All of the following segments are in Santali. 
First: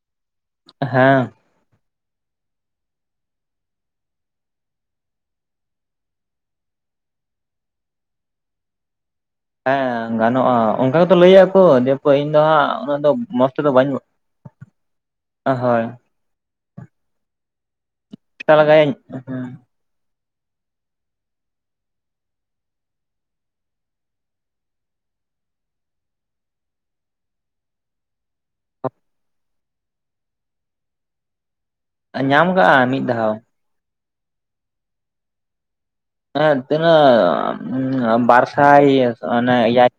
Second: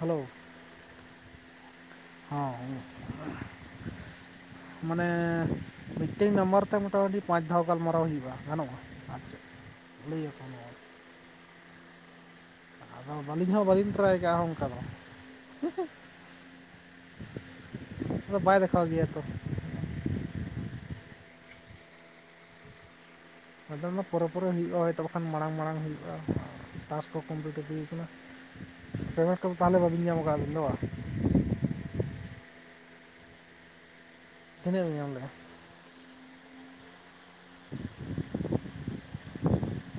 ᱦᱮᱞᱳᱣ᱾ ᱦᱮᱸ ᱦᱚᱸ ᱦᱩᱸ ᱢᱟᱱᱮ ᱢᱤᱫᱴᱮᱡ ᱱᱟᱢᱵᱟᱨ ᱛᱮ ᱢᱚᱴᱟᱢᱩᱴᱤ ᱯᱟᱸᱪᱫᱷᱟᱣ ᱜᱟᱞᱢᱟᱨᱟᱣ ᱦᱩᱭᱩᱜᱼᱟ ᱜᱟᱱᱚᱜᱼᱟ᱾ ᱟᱪᱪᱷᱟ ᱦᱮᱸ ᱜᱟᱱᱚᱜᱼᱟ ᱚᱝᱠᱟ ᱜᱮᱛᱚ ᱞᱟᱹᱭᱟ ᱠᱚ ᱫᱤᱭᱮ ᱠᱚ ᱤᱧ ᱫᱚ ᱦᱟᱸᱜ ᱩᱱᱟᱹᱜ ᱫᱚ ᱟᱫᱚ ᱢᱚᱸᱡᱽ ᱵᱟᱹᱞᱤᱧ ᱦᱚᱸ ᱛᱮᱫᱚ ᱵᱟᱹᱧ ᱵᱟᱹᱞᱤᱧ ᱴᱨᱟᱭ ᱠᱟᱜᱼᱟ ᱚᱝᱠᱟ ᱫᱚ᱾ ᱦᱳᱭ ᱟᱫᱚ ᱪᱮᱥᱴᱟ ᱵᱟᱭ ᱫᱮᱠᱷᱟᱣ ᱞᱮᱜᱟᱭᱟᱹᱧ ᱜᱮᱭᱟ ᱛᱚ᱾ ᱟᱫᱚ ᱚᱱᱟ ᱯᱚᱨᱮ ᱯᱚᱨᱮ ᱦᱩᱭᱩᱜᱼᱟ, ᱦᱚᱭᱛᱚ ᱵᱟᱠᱷᱟᱱ ᱢᱟᱲᱟᱝ ᱢᱟᱲᱟᱝ ᱦᱩᱭᱩᱜᱼᱟ ᱴᱟᱥ ᱠᱚ ᱠᱚᱢᱯᱞᱤᱴ ᱤᱫᱤ ᱠᱟᱱᱟ᱾ ᱯᱮᱢᱮᱱᱴ ᱠᱚᱫᱚ ᱛᱟᱦᱞᱮ ᱵᱟᱹᱵᱤᱱ ᱧᱟᱢ ᱠᱟᱜᱼᱟ ᱟᱵᱤᱱ ᱫᱚ ᱵᱟᱝ? ᱧᱟᱢ ᱠᱟᱜᱼᱟ ᱢᱤᱫ ᱫᱷᱟᱣ᱾ ᱛᱤᱱᱟᱹᱜ ᱮᱢ ᱧᱟᱢ ᱞᱮᱜᱼᱟ? ᱦᱮ ᱛᱤᱱᱟᱹᱜ ᱵᱟᱨᱥᱟᱭ ᱚᱱᱮ ᱮᱭᱟᱭ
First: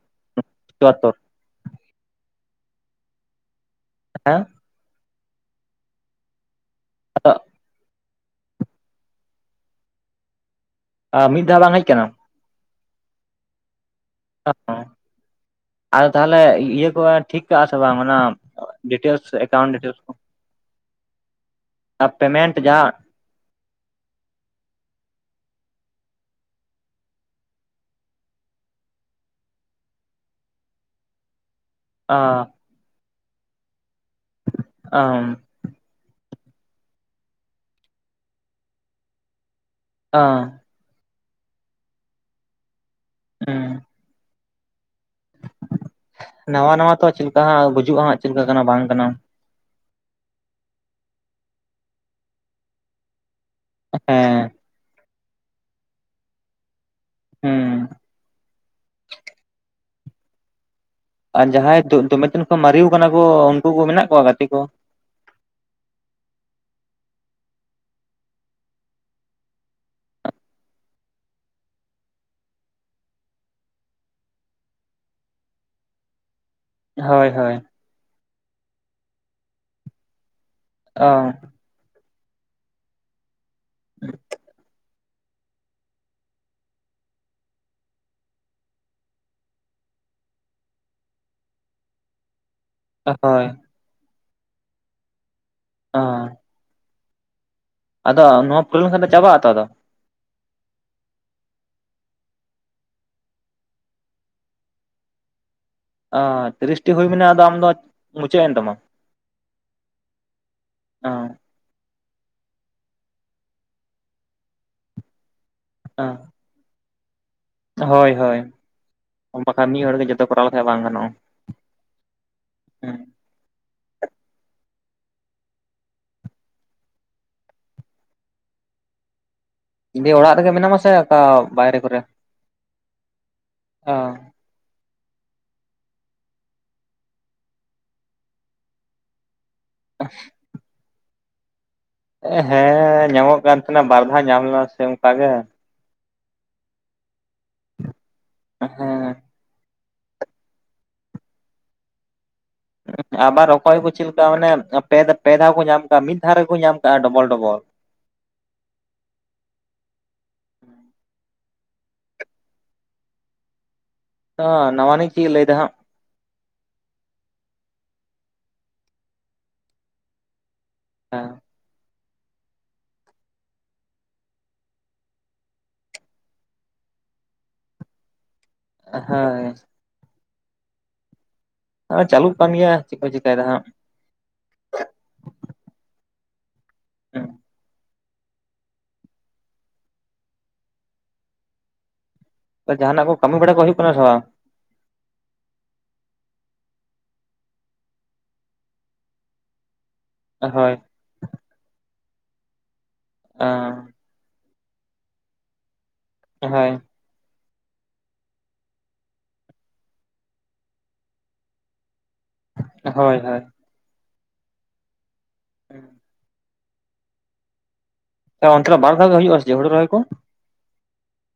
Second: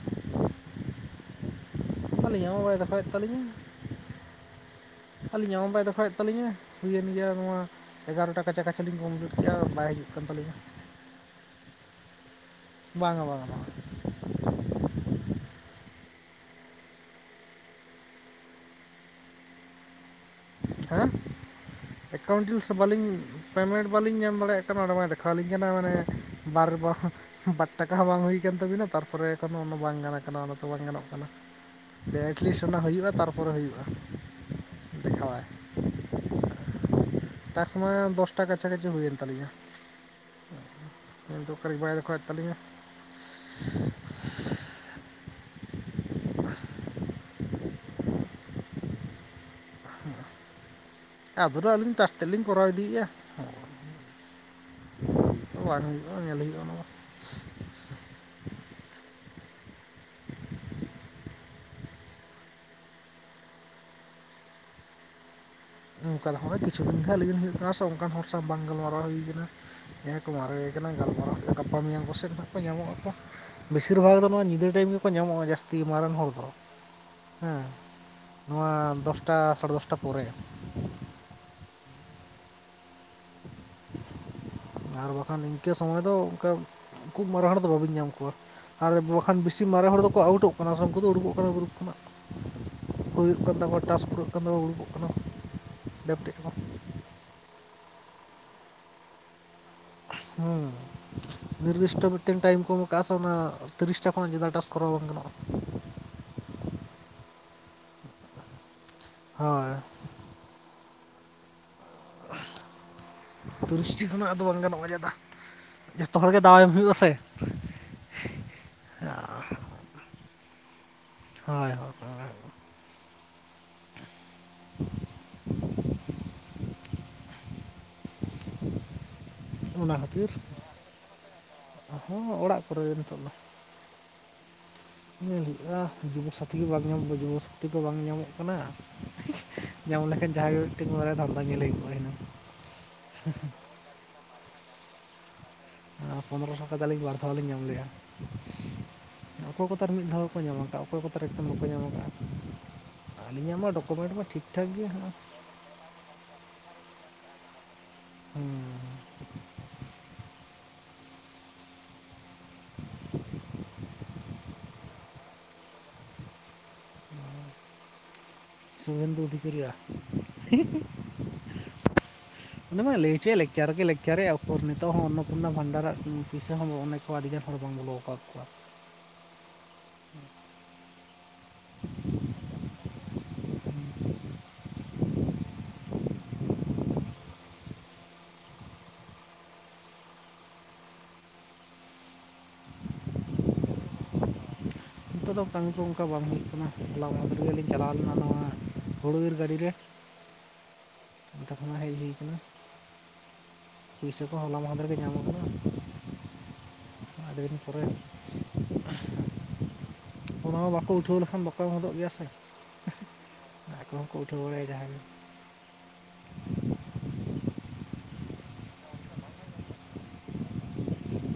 ᱪᱩᱭᱟᱛᱛᱳᱨ᱾ ᱟᱹᱞᱤᱧ ᱦᱚᱸ ᱵᱟᱭ ᱫᱮᱠᱷᱟᱣᱮᱫ ᱛᱟᱹᱞᱤᱧᱟ᱾ [inaudible] ᱟᱹᱞᱤᱧ ᱦᱚᱸ ᱵᱟᱭ ᱫᱮᱠᱷᱟᱣᱮᱫ ᱛᱟᱹᱞᱤᱧᱟ, ᱦᱩᱭᱮᱱ ᱜᱮᱭᱟ ᱟᱫᱚ ᱱᱚᱣᱟ ᱮᱜᱟᱨᱚ ᱴᱟ ᱠᱟᱪᱷᱟ ᱠᱟᱪᱷᱟ ᱞᱤᱧ ᱠᱚᱢᱯᱞᱤᱴ ᱠᱮᱜᱼᱟ ᱵᱟᱭ ᱦᱤᱡᱩᱜ ᱠᱟᱱ ᱛᱟᱹᱞᱤᱧᱟ᱾ ᱟ ᱢᱤᱫ ᱫᱷᱟᱣ ᱵᱟᱝ ᱦᱮᱡ ᱠᱟᱱᱟ? ᱵᱟᱝᱟ ᱵᱟᱝᱟ ᱵᱟᱝ ᱟᱫᱚ ᱛᱟᱦᱚᱞᱮ ᱤᱭᱟᱹ ᱠᱚ ᱴᱷᱤᱠ ᱠᱟᱜᱼᱟ ᱥᱮ ᱵᱟᱝ ᱚᱱᱟ ᱰᱤᱴᱮᱞᱥ ᱮᱠᱟᱣᱩᱱᱴ ᱰᱤᱴᱮᱞᱥ ᱠᱚ᱾ ᱦᱮᱸ ᱮᱠᱟᱣᱩᱱᱴ ᱯᱮᱢᱮᱱᱴ ᱰᱤᱞᱥ ᱡᱟᱦᱟᱸ ᱵᱟᱹᱞᱤᱧ ᱯᱮᱢᱮᱱᱴ ᱵᱟᱹᱞᱤᱧ ᱧᱟᱢ ᱫᱟᱲᱮᱭᱟᱜ ᱠᱟᱱᱟ ᱚᱸᱰᱮᱢᱟᱭ ᱫᱮᱠᱷᱟᱣᱞᱤᱧ ᱠᱟᱱᱟ ᱢᱟᱱᱮ ᱵᱟᱨ ᱵᱚ ᱵᱟᱴ ᱴᱟᱠᱟ ᱦᱚᱸ ᱵᱟᱝ ᱦᱩᱭ ᱠᱟᱱ ᱛᱟᱹᱵᱤᱱᱟ ᱛᱟᱨᱯᱚᱨᱮ ᱮᱠᱷᱚᱱᱚ ᱚᱱᱟ ᱵᱟᱝ ᱜᱟᱱ ᱠᱟᱱᱟ ᱚᱱᱟ ᱛᱚ ᱵᱟᱝ ᱜᱟᱱᱚᱜ ᱠᱟᱱᱟ᱾ ᱮᱴᱞᱤᱥᱴ ᱚᱱᱟ ᱦᱩᱭᱩᱜᱼᱟ, ᱛᱟᱨᱯᱚᱨᱮ ᱦᱩᱭᱩᱜᱼᱟ ᱫᱮᱠᱷᱟᱣᱟᱭ᱾ ᱴᱟᱥᱠ ᱢᱟ ᱫᱚᱥᱴᱟ ᱠᱟᱪᱷᱟ ᱠᱟᱪᱷᱤ ᱦᱩᱭᱮᱱ ᱛᱟᱹᱞᱤᱧᱟ᱾ ᱚ [unintelligible] ᱛᱟᱹᱞᱤᱧᱟ ᱚᱸ ᱱᱟᱣᱟ ᱱᱟᱣᱟ ᱛᱚ ᱪᱮᱫ ᱞᱮᱠᱟ ᱦᱟᱸᱜ ᱵᱩᱡᱩᱜᱼᱟ ᱦᱟᱸᱜ ᱪᱮᱫ ᱞᱮᱠᱟ ᱠᱟᱱᱟ ᱵᱟᱝ ᱠᱟᱱᱟ᱾ ᱟᱫᱷᱚᱨᱟᱹ ᱟᱹᱞᱤᱧ ᱴᱟᱥᱠ ᱛᱮᱫᱞᱤᱧ ᱠᱚᱨᱟᱣ ᱤᱫᱤᱭᱮᱜᱼᱟ᱾ ᱮ ᱦᱮᱸ ᱵᱟᱝ ᱦᱩᱭᱩᱜᱼᱟ ᱧᱮᱞ ᱦᱩᱭᱩᱜᱼᱟ ᱚᱱᱟ ᱫᱚ᱾ ᱦᱩᱸ [inaudible] ᱟᱨ ᱡᱟᱦᱟᱸᱭ ᱫᱚᱢᱮ ᱫᱤᱱ ᱠᱚ ᱢᱟᱨᱤᱣ ᱠᱟᱱᱟ ᱠᱚ ᱩᱱᱠᱩ ᱠᱚ ᱢᱮᱱᱟᱜ ᱠᱚᱣᱟ ᱜᱟᱛᱮ ᱠᱚ? ᱚᱝᱠᱟ ᱫᱚ ᱦᱚᱸᱜᱼᱚᱭ ᱠᱤᱪᱷᱩ ᱫᱤᱱ ᱜᱟᱱ ᱟᱹᱞᱤᱧ ᱦᱩᱭᱩᱜ ᱠᱟᱱᱟ ᱥᱮ ᱚᱱᱠᱟᱱ ᱦᱚᱲ ᱥᱟᱶ ᱵᱟᱝ ᱜᱟᱞᱢᱟᱨᱟᱣ ᱦᱩᱭ ᱠᱟᱱᱟ᱾ ᱡᱟᱦᱟᱸᱭ ᱠᱚ ᱢᱟᱨᱮᱭ ᱠᱟᱱᱟ ᱜᱟᱞᱢᱟᱨᱟᱣ ᱜᱟᱯᱟ ᱢᱮᱭᱟᱝ ᱠᱚ ᱥᱮᱱ ᱦᱟᱸᱜ ᱠᱚ ᱧᱟᱢᱚᱜᱼᱟ ᱠᱚ᱾ ᱵᱮᱥᱤᱨ ᱵᱷᱟᱜᱽ ᱫᱚ ᱱᱚᱣᱟ ᱧᱤᱫᱟᱹ ᱴᱟᱭᱤᱢ ᱜᱮᱠᱚ ᱧᱟᱢᱚᱜᱼᱟ ᱡᱟᱹᱥᱛᱤ ᱱᱚᱣᱟᱨᱮᱱ ᱦᱚᱲ ᱫᱚ᱾ ᱦᱳᱭ ᱦᱳᱭ ᱦᱮᱸ ᱱᱚᱣᱟ ᱫᱚᱥᱴᱟ ᱥᱟᱲᱮ ᱫᱚᱥᱴᱟ ᱯᱚᱨᱮ᱾ ᱚ ᱟᱨ ᱵᱟᱠᱷᱟᱱ ᱤᱝᱠᱟᱹ ᱥᱚᱢᱚᱭ ᱫᱚ ᱚᱝᱠᱟ ᱠᱷᱩᱵ ᱢᱟᱨᱮ ᱦᱚᱲ ᱫᱚ ᱵᱟᱹᱵᱤᱱ ᱧᱟᱢ ᱠᱚᱣᱟ᱾ ᱟᱨ ᱵᱟᱠᱷᱟᱱ ᱵᱮᱥᱤ ᱢᱟᱨᱮ ᱦᱚᱲ ᱫᱚᱠᱚ ᱟᱣᱩᱴᱚᱜ ᱠᱟᱱᱟ ᱥᱮ ᱩᱝᱠᱩ ᱫᱚ ᱩᱰᱩᱠᱚᱜ ᱠᱟᱱᱟ ᱜᱨᱩᱯ ᱠᱷᱚᱱᱟᱜ᱾ ᱦᱩᱭᱩᱜ ᱦᱳᱭ ᱠᱟᱱ ᱛᱟᱠᱚᱣᱟ ᱴᱟᱥᱠ ᱯᱩᱨᱟᱹᱜ ᱠᱟᱱ ᱛᱟᱠᱚᱣᱟ ᱩᱩᱲᱩᱜᱚᱜ ᱠᱟᱱᱟ, ᱚ [unintelligible] ᱟᱫᱚ ᱱᱚᱣᱟ ᱯᱩᱨᱟᱹᱣ ᱞᱮᱱ ᱠᱷᱟᱱ ᱫᱚ ᱪᱟᱵᱟᱜᱼᱟ ᱛᱚ ᱟᱫᱚ? ᱦᱩᱸ ᱱᱤᱨᱫᱤᱥᱴᱚ ᱢᱤᱫᱴᱮᱱ ᱴᱟᱭᱤᱢ ᱠᱚ ᱮᱢ ᱠᱟᱜᱼᱟ ᱥᱮ ᱚᱱᱟ ᱛᱤᱨᱤᱥᱴᱟ ᱠᱷᱚᱱᱟᱜ ᱡᱟᱫᱟ ᱴᱟᱥ ᱠᱚᱨᱟᱣ ᱵᱟᱝ ᱜᱟᱱᱚᱜᱼᱟ᱾ ᱚ ᱛᱤᱨᱤᱥᱴᱤ ᱦᱩᱭ ᱢᱟᱱᱮ ᱟᱢᱫᱚ ᱟᱫᱚ ᱢᱩᱪᱟᱹᱫ ᱮᱱ ᱛᱟᱢᱟ? ᱦᱳᱭ ᱚ ᱛᱤᱨᱤᱥᱴᱤ ᱠᱷᱚᱱᱟᱜ ᱟᱫᱚ ᱵᱟᱝ ᱜᱟᱱᱚᱜᱼᱟ ᱡᱟᱫᱟ ᱡᱷᱚᱛᱚ ᱦᱚᱲ ᱜᱮ ᱫᱟᱣ ᱮᱢ ᱦᱩᱭᱩᱜᱼᱟ ᱥᱮ᱾ ᱦᱳᱭ ᱦᱳᱭ ᱵᱟᱠᱷᱟᱱ ᱢᱤᱜ ᱦᱚᱲ ᱜᱮ ᱡᱚᱛᱚ ᱠᱚᱨᱟᱣ ᱞᱮᱠᱷᱟᱱ ᱵᱟᱝ ᱜᱟᱱᱚᱜᱼᱟ᱾ ᱦᱳᱭ [unintelligible] ᱦᱩᱸ [unintelligible] ᱚᱱᱟ ᱫᱤᱭᱮ ᱠᱷᱟᱹᱛᱤᱨ ᱚᱲᱟᱜ ᱨᱮᱜᱮ ᱢᱮᱱᱟᱢᱟ ᱥᱮ ᱚᱠᱟ ᱵᱟᱭᱨᱮ ᱠᱚᱨᱮ? ᱦᱚᱸ ᱚᱲᱟᱜ ᱠᱚᱨᱮ ᱜᱮ ᱱᱤᱛᱚᱜ ᱫᱚ ᱚ ᱧᱮᱞ ᱦᱩᱭᱩᱜᱼᱟ ᱡᱩᱵᱚᱥᱟᱛᱷᱤ ᱜᱮ ᱵᱟᱝ ᱧᱟᱢᱫᱚ ᱡᱩᱵᱚᱥᱟᱛᱷᱤ ᱠᱚ ᱵᱟᱝ ᱧᱟᱢᱚᱜ ᱠᱟᱱᱟ ᱧᱟᱢ ᱞᱮᱠᱷᱟᱱ ᱡᱟᱦᱟᱸ ᱜᱮ ᱢᱤᱫᱴᱲᱮ ᱫᱷᱟᱱᱫᱟ ᱧᱮᱞ ᱦᱩᱭᱩᱜ ᱮ ᱦᱮᱸ ᱧᱟᱢᱚᱜ ᱠᱟᱱ ᱛᱟᱦᱮᱸᱱᱟ ᱵᱟᱨ ᱫᱷᱟᱣ ᱧᱟᱢ ᱞᱮᱱᱟ ᱥᱮ ᱚᱱᱠᱟ ᱜᱮ᱾ ᱯᱚᱸᱫᱨᱚᱥᱚ ᱴᱟᱠᱟᱞᱤᱧ ᱵᱟᱨ ᱫᱷᱟᱣ ᱞᱤᱧ ᱧᱟᱢ ᱞᱮᱫᱼᱟ ᱦᱮᱸ ᱚᱠᱚᱭ [inaudible] ᱠᱚ ᱮᱛᱟᱨ ᱢᱤᱫ ᱫᱷᱟᱣ ᱜᱮᱠᱚ ᱧᱟᱢ ᱟᱠᱟᱫᱼᱟ ᱚᱠᱚᱭ ᱠᱚᱛᱟᱨ ᱮᱠᱫᱚᱢ ᱵᱟᱠᱚ ᱧᱟᱢ ᱟᱠᱟᱫᱼᱟ ᱟᱵᱟᱨ ᱟᱹᱞᱤᱧᱟᱜ ᱢᱟ ᱚᱠᱚᱭ ᱠᱚ ᱪᱮᱫ ᱰᱚᱠᱩᱢᱮᱱᱴ ᱢᱟ ᱞᱮᱠᱟ ᱴᱷᱤᱠ ᱢᱟᱱᱮ ᱴᱷᱟᱠ ᱜᱮᱭᱟ ᱯᱮ, ᱦᱟᱸᱜ ᱯᱮ ᱫᱷᱟᱣ ᱠᱚ ᱧᱟᱢ ᱠᱟᱜᱼᱟ, ᱢᱤᱫ ᱫᱷᱟᱣ ᱨᱮᱠᱚ ᱧᱟᱢ ᱠᱟᱜᱼᱟ ᱰᱚᱵᱚᱞ ᱰᱚᱵᱚᱞ ᱦᱩᱸ [inaudible] [inaudible] ᱱᱟᱣᱟᱟᱱᱤ ᱪᱤᱫ ᱞᱟᱹᱭᱮᱫᱟ ᱦᱟᱸᱜ ᱥᱩᱵᱷᱮᱱᱫᱩ ᱚᱫᱷᱤᱠᱟᱨᱤᱭᱟ ᱦᱮᱸ [inaudible] [inaudible] ᱩᱱᱤ ᱢᱟᱭ ᱞᱟᱹᱭ ᱦᱚᱪᱚᱭᱮᱜ ᱞᱮᱠᱪᱟᱨ ᱜᱮᱭ ᱞᱮᱠᱪᱟᱨᱮᱜᱼᱟ ᱩᱠᱩᱨ ᱱᱤᱛᱚᱜ ᱦᱚᱸ ᱚᱱᱱᱚᱯᱩᱨᱱᱟ ᱵᱷᱟᱱᱰᱟᱨᱟᱜ ᱯᱩᱭᱥᱟᱹ ᱦᱚᱸ ᱚᱱᱮ ᱛᱚ ᱟᱹᱰᱤᱜᱟᱱ ᱦᱚᱲ ᱵᱟᱝ ᱵᱚᱞᱚ ᱠᱟᱫ ᱠᱚᱣᱟ ᱟ ᱦᱚᱭ ᱟᱸᱸ ᱪᱟᱹᱞᱩᱜ ᱠᱟᱱ ᱜᱮᱭᱟ ᱪᱮᱫ ᱠᱚ ᱪᱤᱠᱟᱭᱫᱟ ᱦᱟᱸᱜ [inaudible] [inaudible] [inaudible] [unintelligible] ᱡᱟᱦᱟᱸᱱᱟᱜ ᱠᱚ ᱠᱟᱹᱢᱤ ᱵᱟᱲᱟ ᱠᱚ ᱦᱩᱭᱩᱜ ᱠᱟᱱᱟ ᱥᱮ ᱵᱟᱝ? ᱱᱤᱛᱚᱜ ᱫᱚ ᱠᱟᱹᱢᱤ ᱠᱚ ᱚᱱᱠᱟ ᱵᱟᱝ ᱦᱩᱭᱩᱜ ᱠᱟᱱᱟ ᱦᱚᱞᱟ ᱢᱟᱫᱷᱮᱨ ᱜᱮᱞᱤᱧ ᱪᱟᱞᱟᱣ ᱞᱮᱱᱟ ᱱᱚᱣᱟ ᱦᱩᱲᱩ ᱤᱨ ᱜᱟᱹᱰᱤᱨᱮ ᱟᱼ ᱦᱳᱭ ᱚᱱᱚᱛᱮ ᱠᱷᱚᱱᱟᱜ [unintelligible] ᱦᱮᱡ ᱦᱩᱭ ᱠᱟᱱᱟ ᱚ ᱯᱩᱭᱥᱟᱹ ᱠᱚ ᱦᱚᱞᱟ ᱢᱟᱦᱫᱷᱮᱨ ᱜᱮ ᱧᱟᱢ ᱠᱟᱱᱟ ᱦᱳᱭ ᱟᱹᱰᱤ ᱫᱤᱱ ᱯᱚᱨᱮ ᱚᱱᱟ ᱦᱚᱸ ᱵᱟᱠᱚ ᱩᱴᱷᱟᱹᱣ ᱞᱮᱠᱷᱟᱱ ᱵᱟᱠᱚ ᱮᱢ ᱦᱚᱫᱚᱜ ᱜᱮᱭᱟ ᱥᱮ ᱦᱳᱭ ᱦᱳᱭ ᱟᱠᱚ ᱦᱚᱸᱠᱚ ᱩᱴᱷᱟᱹᱣ ᱵᱟᱲᱟᱭᱟ ᱡᱟᱦᱟᱸᱭᱜᱮ ᱦᱮᱸ ᱚᱱᱛᱮ ᱫᱚ ᱵᱟᱨ ᱫᱷᱟᱣ ᱜᱮ ᱦᱩᱭᱩᱜᱼᱟ ᱥᱮ ᱪᱮᱫ ᱦᱳᱲᱳ ᱨᱚᱦᱚᱭ ᱠᱚ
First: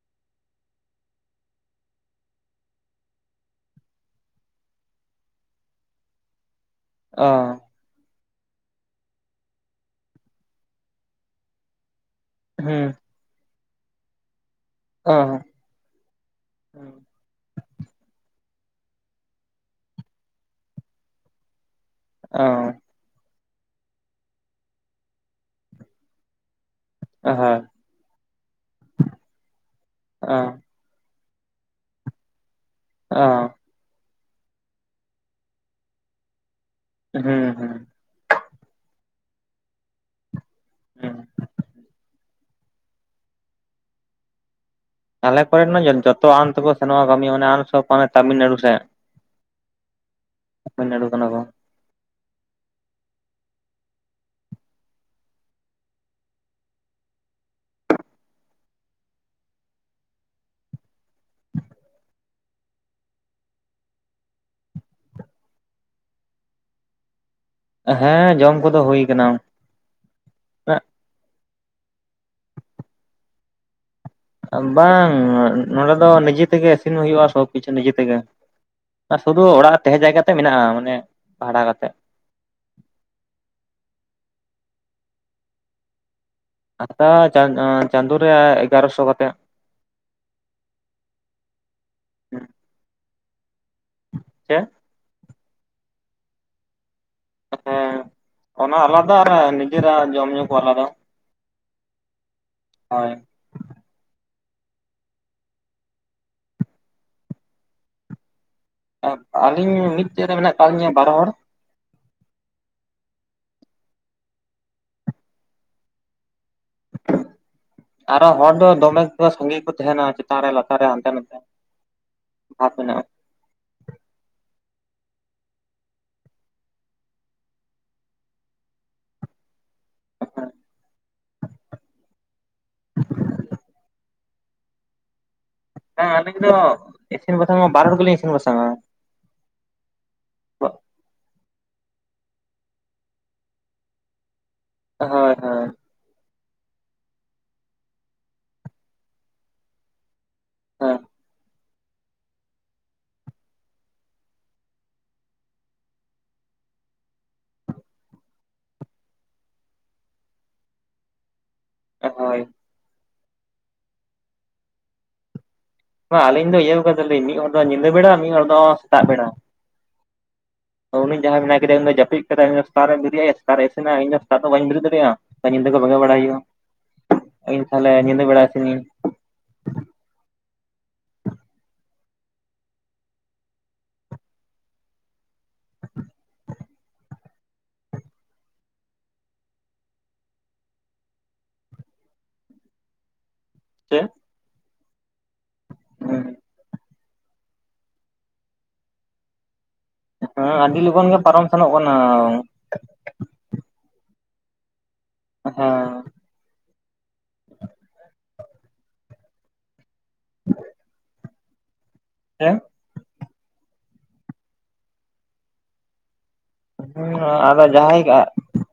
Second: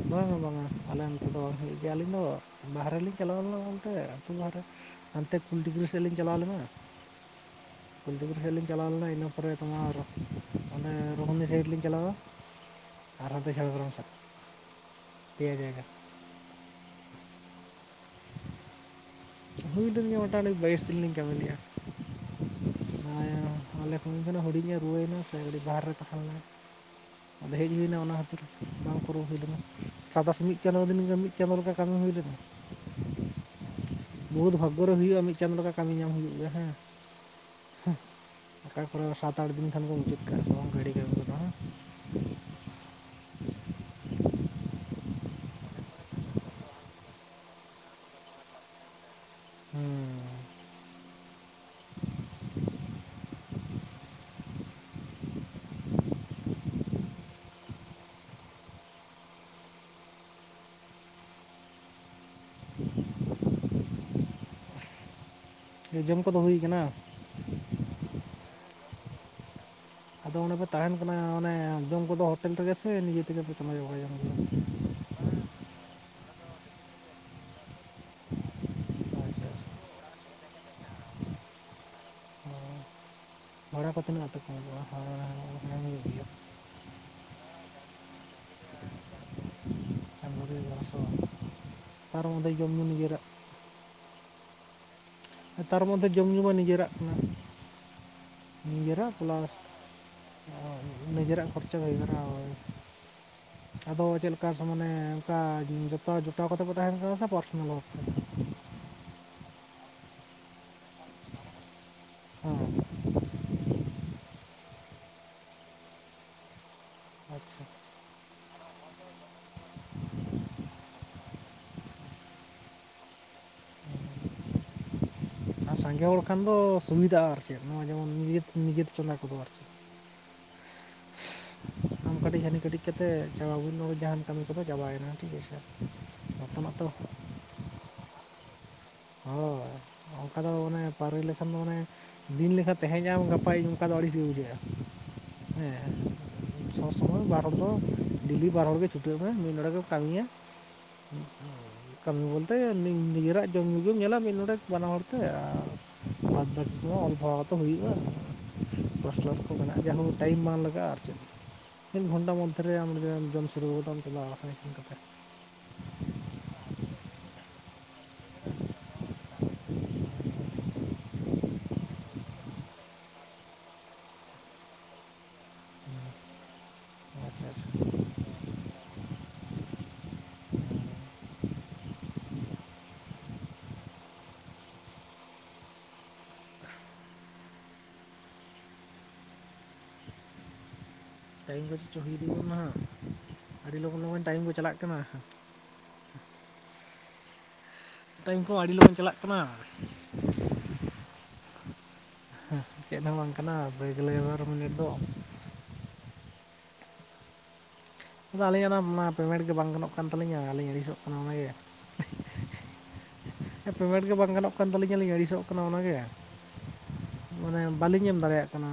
ᱵᱟᱝᱟ ᱵᱟᱝᱟ ᱟᱞᱮ ᱟᱱᱛᱮ ᱫᱚ ᱵᱟᱝ ᱦᱩᱭᱩᱜ ᱜᱮᱭᱟ ᱟᱹᱞᱤᱧ ᱫᱚ ᱵᱟᱦᱨᱮ ᱞᱤᱧ ᱪᱟᱞᱟᱣ ᱞᱮᱱᱟ ᱜᱚᱢᱠᱮ ᱟᱹᱛᱩ ᱵᱟᱦᱨᱮ ᱦᱟᱱᱛᱮ ᱠᱩᱞᱴᱤᱠᱨᱤ ᱥᱮᱫ ᱞᱤᱧ ᱪᱟᱞᱟᱣ ᱞᱮᱱᱟ ᱚᱼᱻ ᱠᱩᱞᱴᱤᱠᱩᱨ ᱥᱮᱫ ᱞᱤᱧ ᱪᱟᱞᱟᱣ ᱞᱮᱱᱟ ᱤᱱᱟᱹ ᱯᱚᱨᱮ ᱛᱳᱢᱟᱨ ᱚᱱᱮ ᱨᱩᱦᱱᱤ ᱥᱟᱭᱤᱰ ᱞᱤᱧ ᱪᱟᱞᱟᱣᱟ ᱦᱮᱸ ᱟᱨ ᱫᱚ [unintelligible] ᱡᱷᱟᱲᱜᱟᱢ ᱥᱮᱫ ᱚᱸ ᱡᱟᱭ [unintelligible] ᱦᱮᱸ [inaudible] ᱦᱩᱭ ᱞᱮ ᱜᱮᱭᱟ ᱢᱳᱴᱟᱢᱩᱴᱤ ᱵᱟᱭᱤᱥ ᱫᱤᱱ ᱞᱤᱧ ᱠᱟᱹᱢᱤ ᱞᱮᱫᱼᱟ ᱟᱞᱮ ᱠᱷᱚᱱ ᱛᱟᱦᱮᱱᱟ ᱦᱩᱰᱤᱧᱮ ᱨᱩᱣᱟᱹᱭᱮᱱᱟ ᱥᱮ ᱟᱹᱰᱤ ᱵᱟᱦᱨᱮ ᱨᱮ ᱛᱟᱦᱮᱸ ᱞᱮᱮᱱᱟᱭ ᱚ ᱟᱫᱚ ᱦᱳᱭ ᱦᱮᱡ ᱦᱩᱭᱱᱟ ᱚᱱᱟ ᱠᱷᱟᱹᱛᱤᱨ ᱵᱟᱝ ᱠᱚ ᱨ ᱦᱩᱭ ᱞᱮᱱᱟ ᱪᱟᱥ [unintelligible] ᱢᱤᱫ ᱚ ᱪᱟᱞᱟᱣ ᱞᱮᱱ ᱜᱮᱭᱟ ᱢᱤᱫ ᱪᱟᱸᱫᱚ ᱞᱮᱠᱟ ᱠᱟᱹᱢᱤ ᱦᱩᱭ ᱞᱮᱱᱟ ᱾ ᱟᱸ ᱵᱚᱦᱩᱫ ᱵᱷᱟᱜᱜᱚ ᱨᱮ ᱦᱩᱭᱩᱜᱼᱟ ᱢᱤᱫ ᱪᱟᱫᱚᱸᱸ ᱞᱮᱠᱟ ᱠᱟᱹᱢᱤ ᱧᱟᱢ ᱦᱩᱭᱩᱜ ᱜᱮᱭᱟ ᱦᱮᱸ ᱦᱮᱸᱻᱸ ᱦᱮᱸᱻ ᱚᱠᱟ ᱠᱚᱨᱮ ᱥᱟᱛ ᱟᱴ ᱫᱤᱱ ᱠᱷᱟᱱ ᱠᱚ ᱢᱩᱡᱟᱹᱫ ᱠᱟᱜᱼᱟ ᱠᱚ ᱜᱷᱟᱹᱲᱤ [inaudible] [inaudible] ᱟᱞᱮ ᱠᱚᱨᱮᱱ ᱢᱟ ᱡᱚᱛᱚ ᱟᱱ ᱛᱮᱠᱚ ᱥᱮᱱᱚᱜ ᱟ ᱠᱟᱹᱢᱤᱭᱟ ᱚᱱᱮ ᱟᱢᱥᱚᱟᱱᱮ ᱛᱟᱢᱤᱞᱱᱟᱹᱲᱩ ᱥᱮᱫ ᱦᱮᱸ ᱛᱟᱢᱤᱱᱞᱟᱰᱩ ᱠᱟᱱᱟ ᱠᱚ ᱡᱚᱢ ᱠᱚᱫᱚ ᱦᱩᱭᱩᱠᱟᱱᱟ ᱦᱮᱸ ᱡᱚᱢ ᱠᱚᱫᱚ ᱦᱩᱭ ᱠᱟᱱᱟ ᱟᱫᱚ ᱸᱰᱮ ᱯᱮ ᱛᱟᱦᱮᱱ ᱠᱟᱱᱟ ᱚᱱᱮ ᱡᱚᱢ ᱠᱚᱫᱚ ᱦᱳᱴᱮᱞ ᱨᱮᱜᱮ ᱥᱮ ᱱᱤᱡᱮ ᱛᱮᱜᱮ ᱯᱮ ᱛᱢᱚᱭ ᱵᱟᱭ ᱟ ᱵᱟᱝ ᱱᱚᱰᱮ ᱫᱚ ᱱᱤᱡᱮ ᱛᱮᱜᱮ ᱤᱥᱤᱱ ᱦᱩᱭᱩᱜᱼᱟ ᱥᱚᱵ ᱠᱤᱪᱷᱩ ᱱᱤᱡᱮ ᱛᱮᱜᱮ ᱥᱩᱫᱩ ᱟᱪᱪᱷᱟ ᱟᱪᱪᱷᱟ ᱚᱲᱟᱜ ᱛᱟᱦᱮᱸ ᱡᱟᱭᱜᱟᱛᱮᱜ ᱢᱮᱱᱟᱜᱼᱟ ᱢᱟᱱᱮ ᱵᱟᱦᱲᱟ ᱠᱟᱛᱮ ᱵᱷᱟᱲᱟ ᱠᱚ ᱛᱤᱱᱟᱹᱜ ᱠᱟᱛᱮ [unintelligible] ᱟᱫᱦᱟ ᱪᱟᱸᱫᱳ ᱨᱮ ᱮᱜᱟᱨᱚᱥᱚ ᱠᱟᱛᱮ ᱟᱨ ᱵᱟᱝᱥᱚᱜ ᱛᱟᱨ ᱚᱸᱰᱮ ᱡᱚᱢᱼᱧᱩ ᱱᱤᱡᱟᱹᱨᱟᱜ ᱪᱮᱫ ᱛᱟᱨ ᱢᱚᱫᱽᱫᱷᱮ ᱡᱚᱢ ᱧᱩ ᱢᱟ ᱱᱤᱡᱮᱨᱟᱜ ᱠᱟᱱᱟ ᱦᱮᱸ ᱚᱱᱟ ᱱᱤᱡᱮᱨᱟᱜ ᱟᱞᱟᱫᱟ ᱟᱨ ᱯᱞᱟᱥ ᱱᱤᱡᱮᱨᱟᱜ ᱡᱚᱢ ᱧᱩ ᱠᱚ ᱟᱞᱟᱫᱟ ᱱᱤᱡᱮᱨᱟᱜ ᱠᱷᱚᱨᱪᱟ ᱦᱩᱭ ᱵᱷᱟᱨᱟ ᱦᱳᱭ ᱟᱫᱚ ᱪᱮᱫ ᱞᱮᱠᱟ ᱥᱟᱢᱚᱱᱮ ᱚᱱᱠᱟ ᱡᱚᱛᱚ ᱡᱚᱴᱟᱣ ᱠᱟᱛᱮ ᱠᱚ ᱛᱟᱦᱮᱱ ᱠᱟᱱᱟ ᱥᱮ ᱯᱟᱨᱥᱚᱱᱟᱞ ᱚᱠᱛᱮ ᱟᱹᱞᱤᱧ ᱢᱤᱫᱴᱮᱡ ᱨᱮ ᱢᱮᱱᱟᱜ ᱟᱠᱟᱫ ᱞᱤᱧᱟ ᱵᱟᱨ ᱦᱚᱲ ᱦᱮᱸ ᱟᱪᱪᱷᱟ ᱟᱨᱚ ᱦᱚᱲ ᱫᱚ ᱫᱚᱢᱮ ᱥᱟᱸᱜᱤ ᱠᱚ ᱛᱟᱦᱮᱱᱟ ᱪᱮᱛᱟᱱ ᱨᱮ ᱞᱟᱛᱟᱨ ᱨᱮ ᱦᱟᱱᱛᱮ ᱱᱟᱛᱮ ᱦᱟᱯ ᱢᱮᱱᱟᱜ- ᱟ ᱟᱨ ᱥᱟᱸᱜᱮ ᱦᱚᱲ ᱠᱷᱟᱱ ᱫᱚ ᱥᱩᱵᱤᱫᱟᱜᱼᱟ ᱟᱨ ᱪᱮᱫ ᱱᱚᱜᱼᱚᱭ ᱡᱮᱢᱚᱱ ᱱᱮ ᱱᱤᱡᱮ ᱛᱮ ᱪᱚᱸᱫᱟ ᱠᱚᱫᱚ ᱟᱨᱠᱤ ᱟᱢ ᱠᱟᱹᱴᱤᱡ ᱦᱟᱹᱱᱤ ᱠᱟᱹᱴᱤᱡ ᱠᱟᱛᱮᱮᱫ ᱪᱟᱵᱟ ᱦᱩᱭᱱᱟ ᱱᱚᱜᱰᱮ ᱡᱟᱦᱟᱱ ᱠᱟᱹᱢᱤ ᱠᱚᱫᱚ ᱪᱟᱵᱟᱭᱮᱱᱟ ᱴᱷᱤᱠ ᱟᱪᱷᱮ ᱦᱩᱸ ᱟᱹᱞᱤᱧ ᱫᱚ ᱡᱚᱛᱚᱱᱟᱜ ᱛᱚ ᱤᱥᱤᱱ ᱵᱟᱥᱟᱝ ᱢᱟ ᱵᱟᱨ ᱦᱚᱲ ᱜᱮᱞᱤᱧ ᱤᱥᱤᱱ ᱵᱟᱥᱟᱝᱼᱟ ᱦᱮᱸ ᱚᱱᱠᱟ ᱫᱚ ᱢᱟᱱᱮ ᱯᱟᱹᱨᱤ ᱞᱮᱠᱷᱟᱱ ᱫᱚ ᱢᱟᱱᱮ ᱫᱤᱱ ᱞᱮᱠᱷᱟᱱ ᱛᱮᱦᱮᱧ ᱟᱢ ᱜᱟᱯᱟ ᱤᱧ ᱚᱱᱠᱟ ᱫᱚ ᱟᱹᱲᱤᱥ ᱜᱮ ᱵᱩᱡᱷᱟᱹᱜᱼᱟ ᱦᱳᱭ ᱦᱳᱭ ᱦᱮᱸ ᱥᱚᱵ ᱥᱚᱢᱚᱭ ᱵᱟᱨ ᱦᱚᱲ ᱫᱚ ᱰᱮᱞᱤ ᱵᱟᱨ ᱦᱚᱲᱜ ᱪᱷᱩᱴᱟᱹᱜ ᱢᱮ ᱢᱤᱫ ᱦᱚᱲᱚᱲ ᱜᱮᱢ ᱠᱟᱹᱢᱤᱭᱟ ᱦᱳᱭ ᱠᱟᱹᱢᱤ ᱵᱚᱞᱛᱮ ᱱᱤᱡᱮᱨᱟᱜ ᱡᱚᱢ ᱧᱩ ᱜᱮᱢ ᱧᱮᱞᱟ ᱢᱤᱫ ᱱᱚᱰᱮ ᱵᱟᱱᱟ ᱦᱚᱲ ᱛᱮ ᱟᱨ ᱵᱟᱫ ᱵᱟᱠᱤ ᱠᱚᱦᱚᱸ ᱢᱤᱫ ᱫᱷᱟᱣ ᱛᱚ ᱦᱩᱭᱩᱜᱼᱟ ᱠᱞᱟᱥ ᱠᱞᱟᱥ ᱠᱚ ᱢᱮᱱᱟᱜᱼᱟ ᱡᱟᱦᱟᱸ ᱴᱟᱭᱤᱢ ᱵᱟᱝ ᱞᱟᱜᱟᱜᱼᱟ ᱟᱨ ᱪᱮᱫ ᱢᱤᱫ ᱜᱷᱚᱱᱴᱟ ᱦᱳᱭ ᱢᱚᱫᱽᱫᱷᱮᱨᱮ ᱟᱢ ᱡᱚᱢ ᱥᱩᱨᱩ ᱜᱚᱫ ᱪᱟᱞᱟᱜᱼᱟ ᱟᱥᱟᱲ ᱤᱥᱤᱱ ᱠᱚᱛᱮ ᱵᱟᱝ ᱟᱹᱞᱤᱧ ᱫᱚ ᱤᱭᱟᱹ ᱟᱠᱟᱫᱟᱞᱤᱧ ᱢᱤᱫ ᱦᱚᱲ ᱫᱚ ᱧᱤᱫᱟᱹ ᱵᱮᱲᱟ ᱢᱤᱫ ᱦᱚᱲ ᱫᱚ ᱥᱮᱛᱟᱜ ᱵᱮᱲᱟ [inaudible] ᱩᱱᱤ ᱡᱟᱸᱦᱟᱭ ᱢᱮᱱᱟᱭ ᱠᱮᱫᱮᱭᱟ ᱩᱱᱤ ᱫᱚ ᱡᱟᱹᱯᱤᱫ ᱠᱮᱫᱟ ᱩᱱᱤ ᱫᱚ ᱥᱮᱛᱟᱜ ᱨᱮ ᱵᱮᱨᱮᱫ ᱟ ᱥᱮᱛᱟᱜ‌ ᱨᱮ ᱤᱥᱤᱱ ᱟ ᱤᱧ ᱫᱚ ᱥᱮᱛᱟᱜ ᱫᱚ ᱵᱟᱹᱧ ᱵᱮᱨᱮᱫ ᱫᱟᱲᱮᱭᱟᱜᱼᱟ ᱧᱤᱫᱟᱹ ᱠᱚ ᱵᱮᱝ ᱜᱮᱫ ᱵᱟᱲᱟᱭ ᱦᱩᱭᱩᱜᱼᱟ ᱟᱪᱪᱷᱟ ᱤᱧ ᱟᱪᱪᱷᱟ ᱛᱟᱦᱞᱮ ᱧᱤᱫᱟᱹ ᱵᱟᱲᱟ ᱥᱮᱱᱤᱧ ᱴᱟᱭᱤᱢ ᱠᱚ ᱪᱮᱫ ᱪᱚ ᱦᱩᱭ ᱫ ᱠᱟᱱᱟ ᱦᱟᱸᱜ ᱟᱹᱰᱤ ᱥᱮ ᱞᱚᱜᱚᱱ ᱞᱚᱜᱚᱱ ᱴᱟᱭᱤᱢ ᱠᱚ ᱪᱟᱞᱟᱜ ᱠᱟᱱᱟ᱾ ᱴᱟᱭᱤᱢ ᱠᱚ [unintelligible] ᱟᱹᱰᱤ ᱞᱚᱜᱚᱱ ᱪᱟᱞᱟᱜ ᱠᱟᱱᱟ᱾ ᱦᱮᱸ ᱟᱹᱰᱤ ᱞᱚᱜᱚᱱ ᱜᱮ ᱯᱟᱨᱚᱢ ᱥᱮᱱᱚᱜ ᱠᱟᱱᱟ᱾ ᱦᱮ ᱪᱮᱫ ᱦᱚᱸ ᱵᱟᱝ ᱠᱟᱱᱟ ᱵᱟᱹᱭ ᱜᱮᱞ ᱵᱟᱨᱚ ᱢᱤᱱᱤᱴ ᱫᱚ ᱦᱮᱸ [unintelligible] ᱟ ᱟᱹᱞᱤᱧ ᱟᱜ ᱚᱱᱟ ᱯᱮᱢᱮᱱᱴ ᱜᱮ ᱵᱟᱝ ᱜᱟᱱᱚᱜ ᱠᱟᱱ ᱛᱟᱹᱞᱤᱧᱼᱟ ᱟᱹᱞᱤᱧ ᱟᱹᱲᱤ ᱥᱚᱜ ᱠᱟᱱᱟ ᱚᱱᱟ ᱜᱮ ᱦᱮᱸ ᱯᱮᱢᱮᱱᱴ ᱜᱮ ᱵᱟᱝ ᱜᱟᱱᱚᱜ ᱠᱟᱱ ᱛᱟᱹᱞᱤᱧᱼᱟ ᱞᱤᱧ ᱟᱹᱲᱤ ᱥᱚᱜ ᱠᱟᱱᱟ ᱚᱱᱟ ᱜᱮ ᱦᱮᱸ ᱟᱫᱚ ᱡᱟᱦᱟᱸᱭ ᱫᱟᱲᱮᱭᱟᱜ ᱠᱟᱱᱟ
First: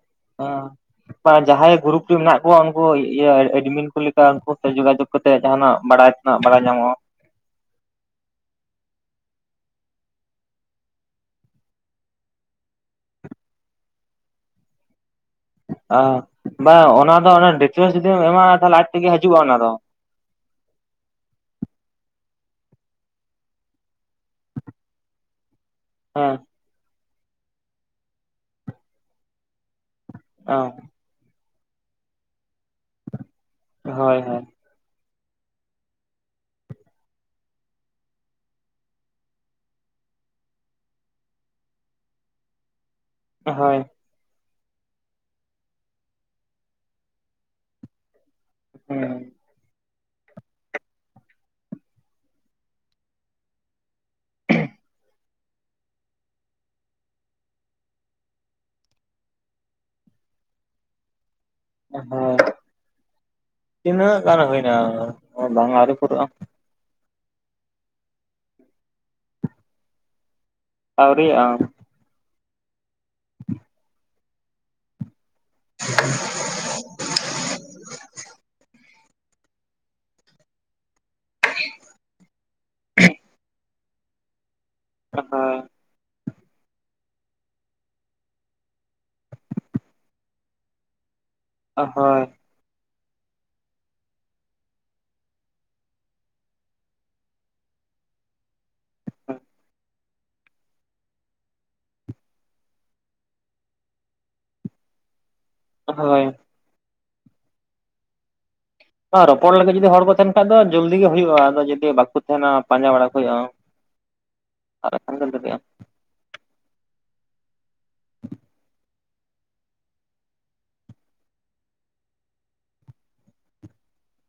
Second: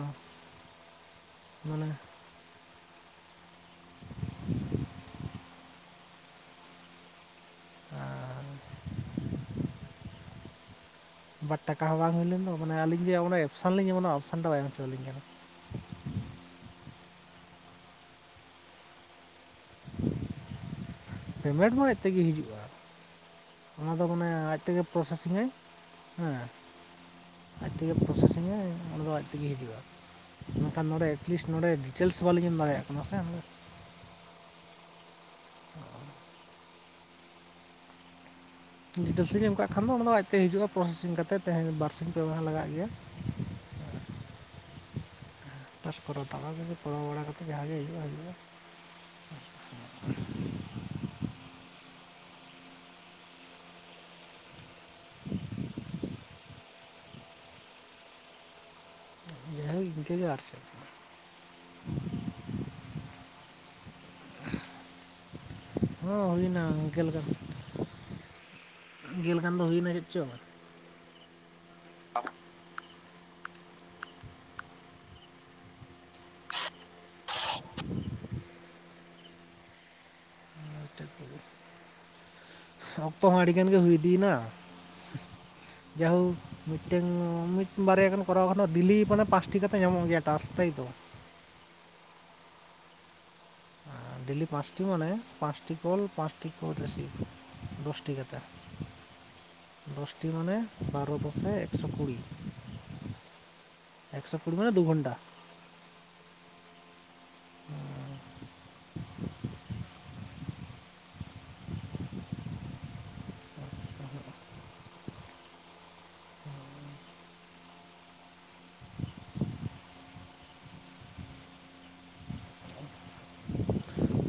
ᱟᱜ ᱡᱟᱦᱟᱸᱭ ᱢᱟᱱᱮ ᱜᱩᱨᱩᱯ ᱨᱮ ᱢᱮᱱᱟᱜ ᱠᱚ ᱟᱵᱚᱣᱟᱜ ᱩᱱᱠᱩ ᱤᱭᱟᱹ ᱮᱰᱢᱤᱱ ᱠᱚ ᱞᱮᱠᱟ ᱩᱱᱠᱩ ᱡᱳᱜᱟᱡᱳᱜᱽ ᱠᱟᱛᱮ ᱡᱟᱦᱟᱸᱱᱟᱜ ᱵᱟᱲᱟᱭ ᱛᱮᱱᱟᱜ ᱵᱟᱲᱟᱭ ᱧᱟᱢᱚᱜᱼᱟ᱾ [unintelligible] ᱵᱟᱴ ᱴᱟᱠᱟ ᱦᱚᱸ ᱵᱟᱝ ᱦᱩᱭ ᱞᱮᱱ ᱫᱚ ᱢᱟᱱᱮ ᱟᱹᱞᱤᱧ ᱜᱮ ᱚᱱᱟ ᱮᱯᱥᱟᱱ ᱞᱤᱧ ᱮᱢᱫᱟ ᱳᱯᱥᱟᱥᱟᱱ ᱫᱚ ᱵᱟᱭ ᱮᱢ ᱦᱚᱪᱚ ᱟᱞᱤᱧ ᱠᱟᱱᱟ᱾ ᱟ ᱵᱟᱝ ᱚᱱᱟ ᱫᱚ ᱰᱮᱠᱣᱮᱥ ᱡᱩᱫᱤᱢ ᱮᱢᱟᱜᱼᱟ ᱠᱷᱟᱱ ᱛᱟᱦ ᱞᱮ ᱟᱡ ᱛᱮ ᱜᱮ ᱦᱤᱡᱩᱜᱼᱟ ᱚᱱᱟ ᱫᱚ ᱯᱮᱢᱮᱴ ᱢᱟ ᱟᱡ ᱛᱮ ᱜᱮ ᱦᱤᱡᱩᱜᱼᱟ᱾ ᱚᱱᱟ ᱫᱚ ᱢᱟᱱᱮ ᱟᱡ ᱛᱮ ᱜᱮ ᱯᱨᱚᱥᱮ ᱥᱤᱝ ᱟᱭ ᱦᱮᱸ ᱟᱡ ᱛᱮ ᱜᱮ ᱯᱨᱚᱥᱮ ᱥᱤᱝ ᱟᱭ ᱚᱸᱰᱮ ᱫᱚ ᱟᱡ ᱛᱮ ᱜᱮ ᱦᱤᱡᱩᱜᱼᱟ᱾ ᱢᱮᱱ ᱠᱷᱟᱱ ᱱᱚᱰᱮ ᱮᱴᱞᱤᱥᱴ ᱱᱚ ᱰᱮ ᱰᱤᱴᱮᱞᱥ ᱵᱟᱹᱞᱤᱧ ᱮᱢ ᱫᱟᱲᱮ ᱭᱟᱜ ᱠᱟᱱᱟ ᱥᱮ ᱦᱳᱭ ᱦᱳᱭ ᱰᱤᱴᱮᱞᱥᱤ ᱤᱧ ᱮᱢ ᱠᱟᱜ ᱠᱷᱟᱱ ᱫᱚ ᱚᱱᱟ ᱫᱚ ᱟᱡ ᱛᱮ ᱦᱤᱡᱩᱜᱼᱟ ᱯᱨᱚᱥᱮ ᱥᱤᱝ ᱠᱟ ᱠᱟᱛᱮᱫ ᱛᱮᱦᱮᱧ ᱵᱟᱨ ᱥᱤᱧ ᱯᱮ ᱞᱟᱜᱟᱜ ᱜᱮᱭᱟ ᱦᱳᱭ ᱯᱷᱟᱥ ᱯᱚᱨᱟᱣ ᱫᱟᱞᱟᱮ ᱯᱚᱨᱟᱣ ᱵᱟᱲᱟ ᱠᱟᱛᱮ ᱵᱷᱟᱜᱮ ᱦᱩᱭᱩᱜᱼᱟ ᱦᱩᱭᱩᱜᱼᱟ ᱦᱮᱸ [inaudible] ᱡᱟᱦᱟᱸ ᱜᱮ ᱤᱱ ᱠᱟᱹᱜᱮ ᱟᱨ ᱪᱮᱫ ᱦᱮ ᱛᱤᱱᱟᱹᱜ ᱜᱟᱱ ᱦᱩᱭ ᱱᱟ᱾ ᱦᱚᱸ ᱦᱩᱭᱱᱟ ᱜᱮᱞ ᱜᱟᱱ ᱜᱮᱞ ᱜᱟᱱ ᱫᱚ ᱦᱩᱭᱱᱟ ᱪᱮᱫ ᱪᱚᱝ ᱟᱨᱣᱨᱤᱭᱟᱜᱼᱟ [inaudible] [inaudible] ᱚᱠᱛᱚ ᱦᱚᱸ ᱟᱹᱰᱤ ᱜᱟᱱ ᱜᱮ ᱦᱩᱭ ᱤᱫᱤ ᱭᱮᱱᱟ [unintelligible] [unintelligible] ᱢᱤᱫ ᱴᱮᱱ ᱢᱤᱫ ᱵᱟᱨᱭᱟ ᱜᱟᱱ ᱠᱚᱨᱟᱣ ᱠᱷᱟᱱ ᱰᱮᱞᱤ ᱢᱟᱱᱮ ᱯᱟᱸᱪᱴᱤ ᱠᱟᱛᱮ ᱧᱟᱢᱚᱜ ᱜᱮᱭᱟ ᱴᱟᱥ ᱛᱟᱹᱛᱚ ᱫᱚ [unintelligible] ᱰᱮᱞᱤ ᱯᱟᱸᱪᱴᱤ ᱢᱟᱱᱮ ᱯᱟᱸᱪᱴᱤ ᱠᱚᱞ ᱯᱟᱸᱪᱴᱤ ᱠᱚᱞ ᱨᱤᱥᱤᱯ ᱢᱮ ᱫᱚᱥᱴᱤ ᱠᱟ ᱠᱟᱛᱮᱫ᱾ ᱫᱚᱥᱴᱤ ᱢᱟᱱᱮ ᱵᱟᱨᱚ ᱫᱚᱥᱮ ᱮᱠᱥᱚ ᱠᱩᱲᱤ ᱮᱠᱥᱚ ᱯᱩᱨᱵᱮ ᱫᱩ ᱜᱷᱚᱱᱴᱟ ᱦᱳᱭ ᱨᱚᱯᱚᱲ ᱞᱟᱹᱜᱤᱫ ᱡᱩᱚᱫᱤ ᱦᱚᱲ ᱠᱚ ᱛᱟᱸᱱ ᱠᱷᱟᱡ ᱫᱚ ᱡᱚᱞᱫᱤ ᱜᱮ ᱦᱩᱭᱩᱜᱼᱟ ᱟᱫᱚ ᱡᱩᱚᱫᱤ ᱵᱟᱠᱚ ᱛᱟᱦᱮᱱᱟ ᱯᱟᱸᱡᱟ ᱵᱟᱲᱟ ᱠᱚ ᱦᱩᱭᱩᱜᱼᱟ᱾ [unintelligible] [unintelligible]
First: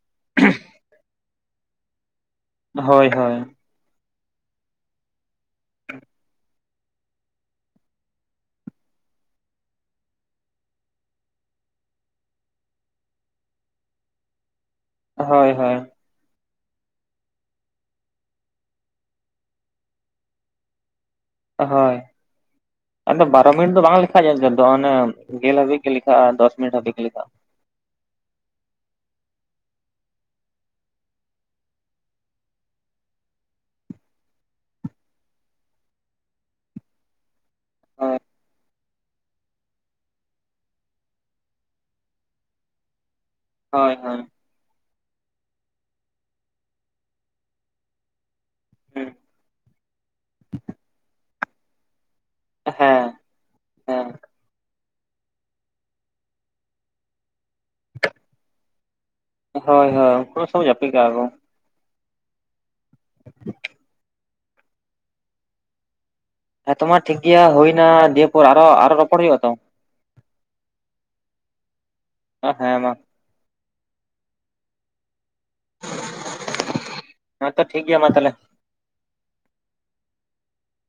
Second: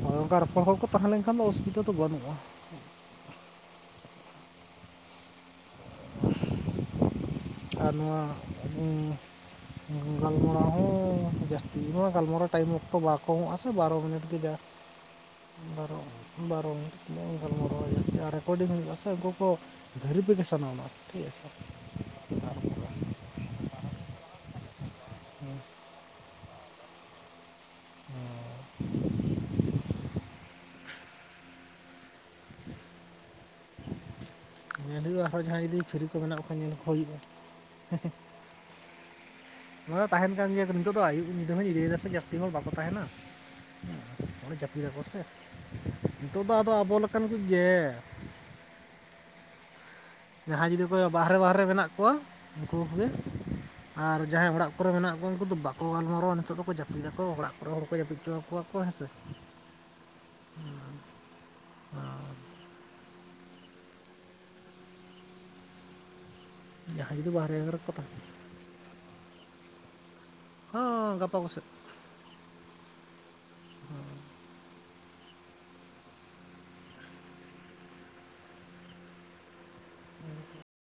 ᱚᱱᱮ ᱚᱱᱠᱟ ᱨᱚᱯᱚᱲ ᱦᱚᱲ ᱠᱚ ᱛᱟᱦᱮᱸ ᱞᱮᱱᱠᱷᱟᱱ ᱫᱚ ᱚᱥᱩᱵᱤᱫᱟ ᱫᱚ ᱵᱟᱹᱱᱩᱜᱼᱟ᱾ ᱦᱳᱭ ᱦᱳᱭ᱾ [inaudible] ᱟᱨ ᱱᱚᱣᱟ [unintelligible] ᱜᱟᱞᱢᱟᱨᱟᱣ ᱦᱚᱸ ᱡᱟᱹᱥᱛᱤ ᱱᱚᱣᱟ ᱜᱟᱞᱢᱟᱨᱟᱣ ᱴᱟᱭᱤᱢ ᱚᱠᱛᱚ ᱵᱟᱠᱚ ᱟᱥᱮ ᱵᱟᱨᱚ ᱢᱤᱱᱤᱴ ᱜᱮ ᱡᱟᱼᱼ ᱦᱳᱭ ᱦᱳᱭ ᱵᱟᱨ ᱵᱟᱨᱚ [unintelligible] ᱢᱴ ᱛᱤᱱᱟᱹ ᱢᱤᱱᱴᱟᱞ ᱢᱚᱨ ᱡᱥᱛᱤ ᱟᱨ ᱨᱮᱠᱚᱨᱰᱤᱝ ᱥᱮ ᱜᱯᱚ ᱵᱷᱮᱨᱤᱯᱷᱤᱠᱮᱥᱚᱱ ᱚᱱᱟ ᱴᱷᱤᱠ ᱟᱪᱷᱮ ᱦᱳᱭ ᱟᱨ [unintelligible] ᱟᱫᱚ ᱵᱟᱨᱚ ᱢᱤᱱᱤᱴ ᱫᱚ ᱵᱟᱝ ᱞᱮᱠᱷᱟᱜ-ᱟ ᱚᱱᱮ ᱜᱮᱞ ᱦᱟᱵᱤᱡ ᱜᱮ ᱞᱮᱠᱷᱟᱜᱼᱟ ᱫᱚᱥ ᱢᱤᱱᱤᱴ ᱦᱟᱵᱤᱡ ᱜᱮ ᱞᱮᱠᱷᱟᱜᱼᱟ᱾ ᱟᱨ [inaudible] ᱧᱮᱞ ᱦᱩᱭᱩᱜᱼᱟ ᱦᱚᱲ ᱡᱟᱦᱟᱸᱭ ᱡᱩᱫᱤ ᱯᱷᱨᱤ ᱠᱚ ᱢᱮᱱᱟᱜ ᱠᱚ ᱠᱷᱟᱱ ᱧᱮᱞ ᱠᱚ ᱦᱩᱭᱩᱜᱼᱟ᱾ ᱦᱳᱭ ᱛᱟᱦᱮᱱ ᱠᱟᱱ ᱜᱮᱭᱟ ᱱᱤᱛᱚᱜ ᱫᱚ ᱟᱭᱩᱵ ᱧᱤᱫᱟᱹ ᱦᱚ ᱧᱤᱫᱟᱹᱭᱮᱱᱟ ᱥᱮ ᱡᱟᱹᱥᱛᱤ ᱦᱚᱲ ᱵᱟᱠᱚ ᱛᱟᱦᱮᱱᱟ ᱦᱳᱭ ᱦᱳᱭ ᱡᱟᱹᱯᱤᱫᱟᱠᱚ ᱥᱮ ᱱᱤᱛᱚᱜ ᱫᱚ ᱟᱫᱚ ᱟᱵᱚ ᱞᱮᱠᱟᱱ ᱠᱚᱜᱮ ᱦᱩᱸ ᱡᱟᱦᱟᱸᱭ ᱡᱩᱫᱤ ᱠᱚ ᱵᱟᱦᱨᱮ ᱵᱟᱦᱨᱮ ᱢᱮᱱᱟᱜ ᱠᱚᱣᱟ ᱩᱱᱠᱩ ᱦᱮᱸ ᱠᱚᱜᱮ ᱦᱮᱸ ᱟᱨ ᱡᱟᱦᱟᱸᱭ ᱚᱲᱟᱜ ᱠᱚᱼᱼ ᱠᱚᱨᱮ ᱢᱮᱱᱟᱜ ᱠᱚᱣᱟ ᱩᱱᱠᱩ ᱫᱚ ᱵᱟᱠᱚ ᱜᱟᱞᱢᱟᱨᱟᱣᱟ ᱱᱤᱛᱚᱜ ᱫᱚᱠᱚ ᱡᱟᱯᱤᱫ ᱟᱠᱚ ᱚᱲᱟᱜ ᱠᱚᱨᱮ ᱦᱚᱲ ᱠᱚ ᱡᱟᱯᱤᱫ ᱦᱚᱪᱚ ᱟᱠᱚᱣᱟ ᱠᱚ ᱦᱮᱸ ᱥᱮ ᱦᱳᱭ ᱦᱳᱭ ᱩᱱ ᱠᱚᱥᱚᱵ ᱡᱟᱹᱯᱤᱫ ᱠᱟᱜ ᱠᱚ᱾ ᱦᱮᱸ ᱛᱚ ᱢᱟ ᱴᱷᱤᱠ ᱡᱟᱦᱟᱸᱭ ᱡᱩᱫᱤ ᱜᱮᱭᱟ ᱵᱟᱦᱨᱮ ᱦᱩᱭᱱᱟ ᱠᱚ ᱛᱟᱦᱮᱱᱟ ᱫᱤᱭᱮ ᱯᱚᱨ ᱟᱨᱚ ᱟᱨᱚ ᱨᱚᱯᱚᱲ ᱦᱩᱭᱩᱜ-ᱟ ᱛᱚ ᱦᱳ ᱜᱟᱯᱟ ᱠᱚᱥᱮᱫ ᱦᱮᱸ ᱢᱟ ᱦᱮᱸ ᱦᱮᱸᱛᱚ ᱴᱷᱤᱠ ᱜᱮᱭᱟ ᱢᱟ ᱛᱟᱦᱞᱮ [inaudible]